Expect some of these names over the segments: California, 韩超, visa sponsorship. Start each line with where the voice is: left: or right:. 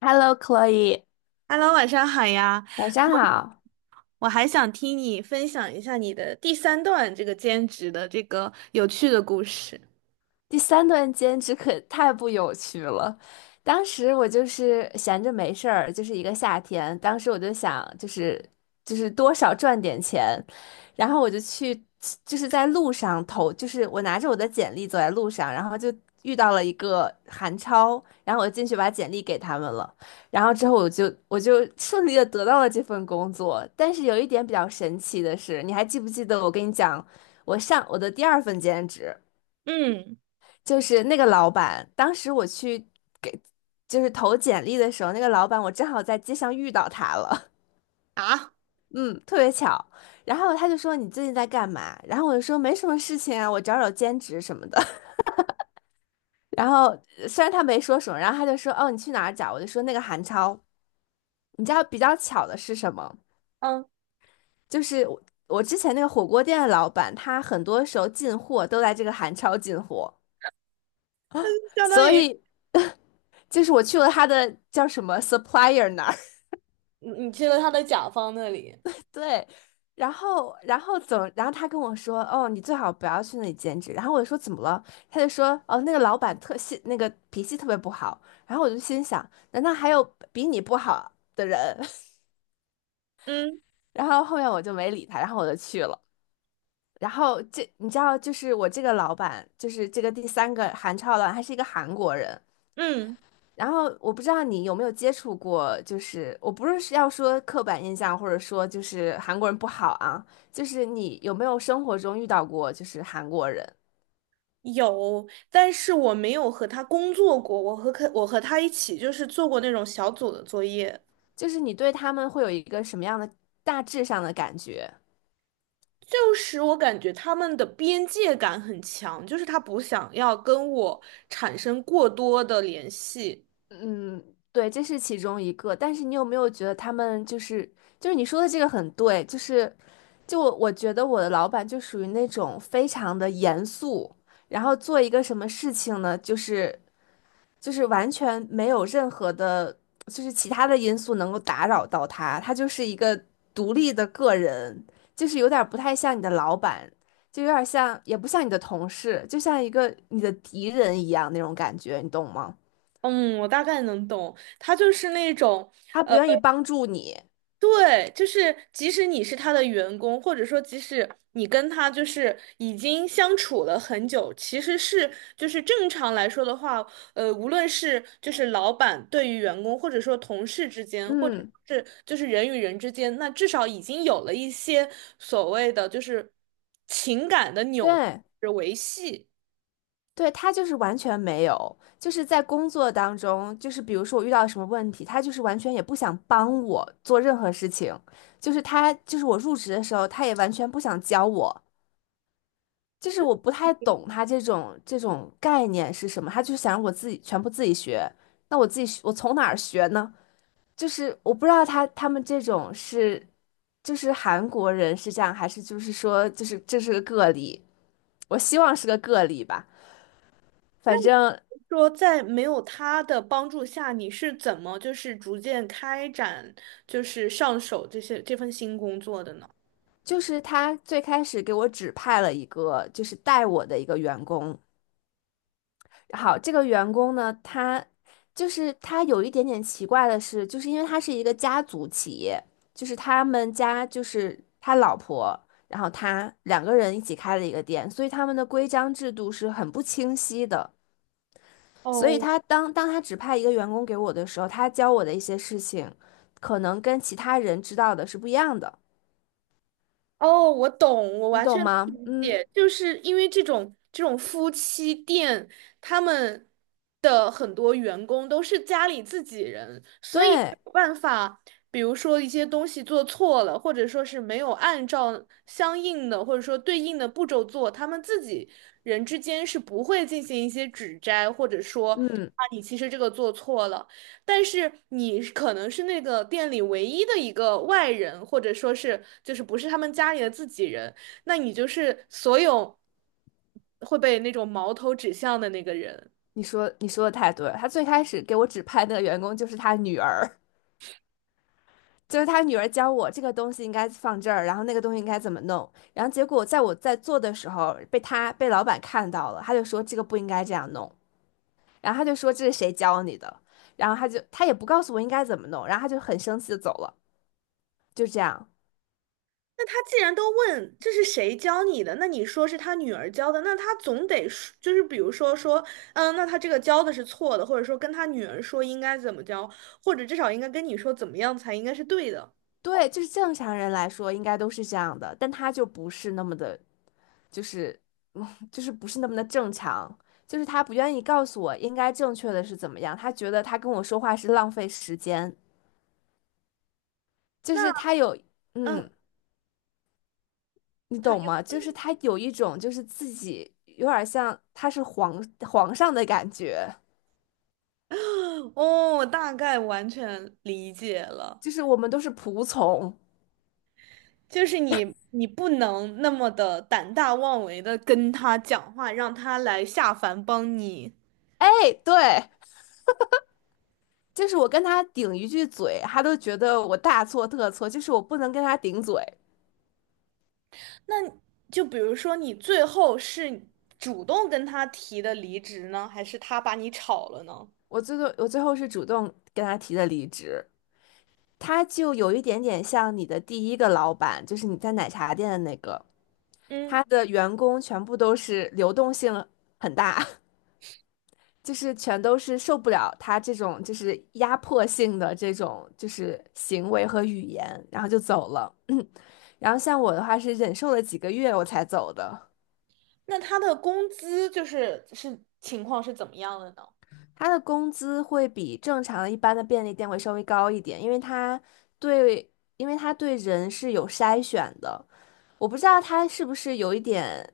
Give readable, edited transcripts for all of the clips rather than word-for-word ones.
left: Hello, Chloe，
right: Hello，晚上好呀！
left: 晚上
right: 我
left: 好。
right: 我还想听你分享一下你的第三段这个兼职的这个有趣的故事。
left: 第三段兼职可太不有趣了。当时我就是闲着没事儿，就是一个夏天，当时我就想，就是多少赚点钱，然后我就去，就是在路上投，就是我拿着我的简历走在路上，然后就遇到了一个韩超，然后我进去把简历给他们了，然后之后我就顺利的得到了这份工作。但是有一点比较神奇的是，你还记不记得我跟你讲，我上我的第二份兼职？
right: 嗯
left: 就是那个老板，当时我去给就是投简历的时候，那个老板我正好在街上遇到他了，
right: 啊，
left: 嗯，特别巧。然后他就说你最近在干嘛？然后我就说没什么事情啊，我找找兼职什么的。然后虽然他没说什么，然后他就说哦你去哪儿找？我就说那个韩超。你知道比较巧的是什么？
right: 嗯，
left: 就是我之前那个火锅店的老板，他很多时候进货都在这个韩超进货，
right: 相当
left: 所
right: 于
left: 以就是我去了他的叫什么 supplier 那。
right: 你去了他的甲方那里。
left: 对，然后怎么？然后他跟我说，哦，你最好不要去那里兼职。然后我就说怎么了？他就说，哦，那个老板特性，那个脾气特别不好。然后我就心想，难道还有比你不好的人？
right: 嗯
left: 然后后面我就没理他，然后我就去了。然后这你知道，就是我这个老板，就是这个第三个韩超老板，他是一个韩国人。
right: 嗯
left: 然后我不知道你有没有接触过，就是我不是要说刻板印象，或者说就是韩国人不好啊，就是你有没有生活中遇到过就是韩国人，
right: 有，但是我没有和他工作过，我和他一起就是做过那种小组的作业，
left: 就是你对他们会有一个什么样的大致上的感觉？
right: 就是我感觉他们的边界感很强，就是他不想要跟我产生过多的联系。
left: 嗯，对，这是其中一个。但是你有没有觉得他们就是就是你说的这个很对，就是就我觉得我的老板就属于那种非常的严肃。然后做一个什么事情呢？就是完全没有任何的，就是其他的因素能够打扰到他，他就是一个独立的个人，就是有点儿不太像你的老板，就有点儿像，也不像你的同事，就像一个你的敌人一样那种感觉，你懂吗？
right: 嗯，我大概能懂，他就是那种，
left: 他不愿意帮助你，
right: 对，就是即使你是他的员工，或者说即使你跟他就是已经相处了很久，其实是就是正常来说的话，无论是就是老板对于员工，或者说同事之间，或者
left: 嗯，
right: 是就是人与人之间，那至少已经有了一些所谓的就是情感的纽
left: 对。
right: 带维系。
left: 对，他就是完全没有，就是在工作当中，就是比如说我遇到什么问题，他就是完全也不想帮我做任何事情，就是他，就是我入职的时候，他也完全不想教我，就是我不太懂他这种概念是什么，他就是想让我自己全部自己学，那我自己学我从哪儿学呢？就是我不知道他们这种是就是韩国人是这样，还是就是说就是这是个个例，我希望是个个例吧。反正
right: 说在没有他的帮助下，你是怎么就是逐渐开展就是上手这些这份新工作的呢？
left: 就是他最开始给我指派了一个就是带我的一个员工，好，这个员工呢，他就是他有一点点奇怪的是，就是因为他是一个家族企业，就是他们家就是他老婆，然后他两个人一起开了一个店，所以他们的规章制度是很不清晰的。所以
right: 哦。
left: 当他指派一个员工给我的时候，他教我的一些事情，可能跟其他人知道的是不一样的，
right: 哦，我懂，我
left: 你
right: 完
left: 懂
right: 全
left: 吗？
right: 理
left: 嗯，
right: 解，就是因为这种夫妻店，他们的很多员工都是家里自己人，所以没
left: 对，
right: 有办法，比如说一些东西做错了，或者说是没有按照相应的或者说对应的步骤做，他们自己人之间是不会进行一些指摘，或者说
left: 嗯，
right: 啊，你其实这个做错了。但是你可能是那个店里唯一的一个外人，或者说是就是不是他们家里的自己人，那你就是所有会被那种矛头指向的那个人。
left: 你说的太对了，他最开始给我指派那个员工就是他女儿。就是他女儿教我这个东西应该放这儿，然后那个东西应该怎么弄，然后结果在我在做的时候被老板看到了，他就说这个不应该这样弄，然后他就说这是谁教你的，然后他也不告诉我应该怎么弄，然后他就很生气的走了，就这样。
right: 那他既然都问这是谁教你的，那你说是他女儿教的，那他总得说就是比如说，嗯，那他这个教的是错的，或者说跟他女儿说应该怎么教，或者至少应该跟你说怎么样才应该是对的。
left: 对，就是正常人来说应该都是这样的，但他就不是那么的，就是嗯 就是不是那么的正常，就是他不愿意告诉我应该正确的是怎么样，他觉得他跟我说话是浪费时间，就
right: 那
left: 是他有
right: 嗯。
left: 嗯。你
right: 他
left: 懂
right: 又。
left: 吗？就是他有一种就是自己有点像他是皇上的感觉，
right: 哦，我大概完全理解了，
left: 就是我们都是仆从。
right: 就是你不能那么的胆大妄为的跟他讲话，让他来下凡帮你。
left: 哎，对，就是我跟他顶一句嘴，他都觉得我大错特错，就是我不能跟他顶嘴。
right: 那就比如说你最后是主动跟他提的离职呢，还是他把你炒了呢？
left: 我最后是主动跟他提的离职，他就有一点点像你的第一个老板，就是你在奶茶店的那个，
right: 嗯，
left: 他的员工全部都是流动性很大。就是全都是受不了他这种就是压迫性的这种就是行为和语言，然后就走了。然后像我的话是忍受了几个月我才走的。
right: 那他的工资就是是情况是怎么样的呢？
left: 他的工资会比正常的一般的便利店会稍微高一点，因为他对，因为他对人是有筛选的。我不知道他是不是有一点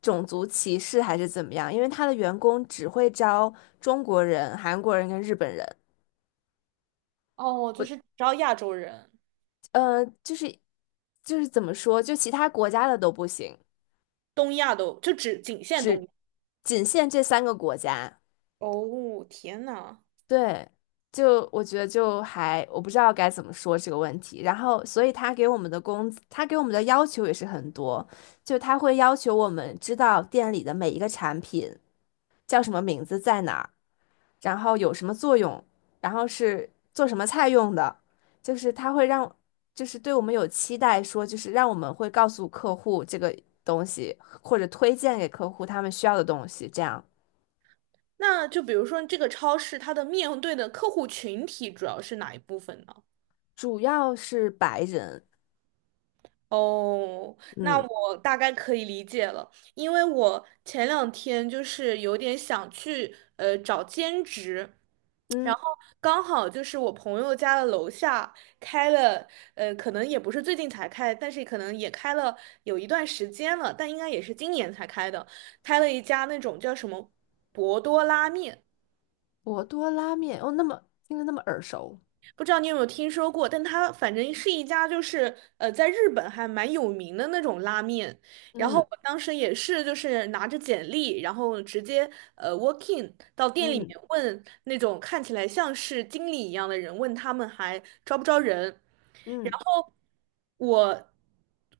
left: 种族歧视还是怎么样，因为他的员工只会招中国人、韩国人跟日本人。
right: 哦，就
left: 我
right: 是只要亚洲人，
left: 呃，就是就是怎么说，就其他国家的都不行，
right: 东亚都就只仅限东
left: 只
right: 亚。
left: 仅限这三个国家。
right: 哦，天呐！
left: 对，就我觉得就还我不知道该怎么说这个问题。然后，所以他给我们的工资，他给我们的要求也是很多，就他会要求我们知道店里的每一个产品叫什么名字在哪儿。然后有什么作用，然后是做什么菜用的，就是它会让，就是对我们有期待，说就是让我们会告诉客户这个东西，或者推荐给客户他们需要的东西，这样
right: 那就比如说这个超市，它的面对的客户群体主要是哪一部分呢？
left: 主要是白人，
right: 哦，那
left: 嗯。
right: 我大概可以理解了，因为我前两天就是有点想去找兼职，然
left: 嗯，
right: 后刚好就是我朋友家的楼下开了，呃，可能也不是最近才开，但是可能也开了有一段时间了，但应该也是今年才开的，开了一家那种叫什么博多拉面。
left: 博多拉面哦，那么听着那么耳熟，
right: 不知道你有没有听说过，但它反正是一家就是在日本还蛮有名的那种拉面。然后
left: 嗯。
right: 我当时也是就是拿着简历，然后直接walk in g 到店里
left: 嗯。
right: 面问那种看起来像是经理一样的人，问他们还招不招人。然
left: 嗯。
right: 后我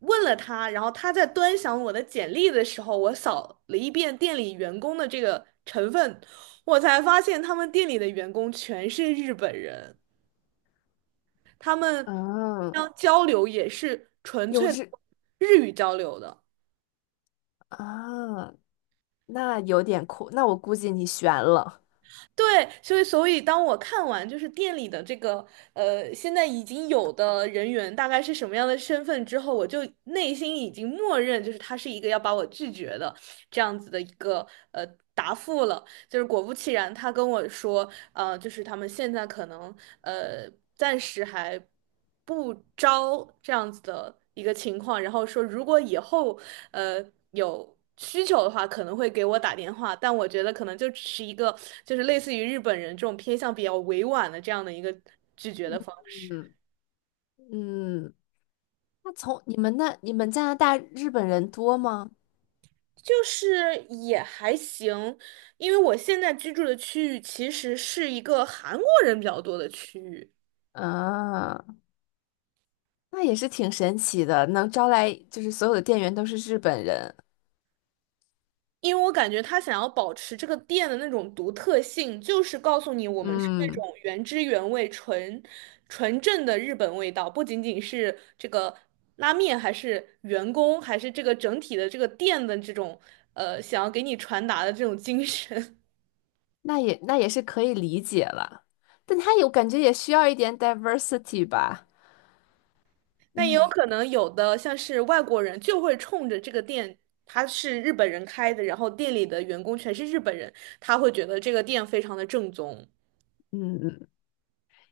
right: 问了他，然后他在端详我的简历的时候，我扫了一遍店里员工的这个成分，我才发现他们店里的员工全是日本人。他们
left: 嗯，
right: 要交流也是纯
left: 有
right: 粹的
left: 日
right: 日语交流的。
left: 啊，那有点酷，那我估计你悬了，
right: 对，所以当我看完就是店里的这个呃，现在已经有的人员大概是什么样的身份之后，我就内心已经默认就是他是一个要把我拒绝的这样子的一个呃答复了。就是果不其然，他跟我说，就是他们现在可能暂时还不招这样子的一个情况，然后说如果以后呃有需求的话，可能会给我打电话，但我觉得可能就只是一个就是类似于日本人这种偏向比较委婉的这样的一个拒绝的方式。
left: 嗯。嗯。那从你们那你们加拿大日本人多吗？
right: 就是也还行，因为我现在居住的区域其实是一个韩国人比较多的区域。
left: 啊，那也是挺神奇的，能招来就是所有的店员都是日本人，
right: 因为我感觉他想要保持这个店的那种独特性，就是告诉你我们是那种
left: 嗯，
right: 原汁原味、纯纯正的日本味道，不仅仅是这个拉面，还是员工，还是这个整体的这个店的这种想要给你传达的这种精神。
left: 那也是可以理解了，但他有感觉也需要一点 diversity 吧，
right: 但也有可能有的像是外国人就会冲着这个店。他是日本人开的，然后店里的员工全是日本人，他会觉得这个店非常的正宗。
left: 嗯，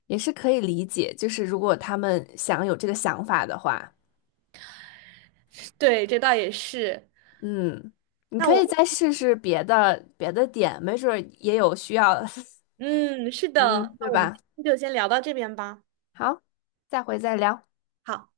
left: 也是可以理解，就是如果他们想有这个想法的话，
right: 对，这倒也是。
left: 嗯，你
right: 那
left: 可
right: 我
left: 以
right: 们。
left: 再试试别的点，没准儿也有需要，
right: 嗯，是 的，
left: 嗯，
right: 那
left: 对
right: 我们
left: 吧？
right: 今天就先聊到这边吧。
left: 好，下回再聊。
right: 好。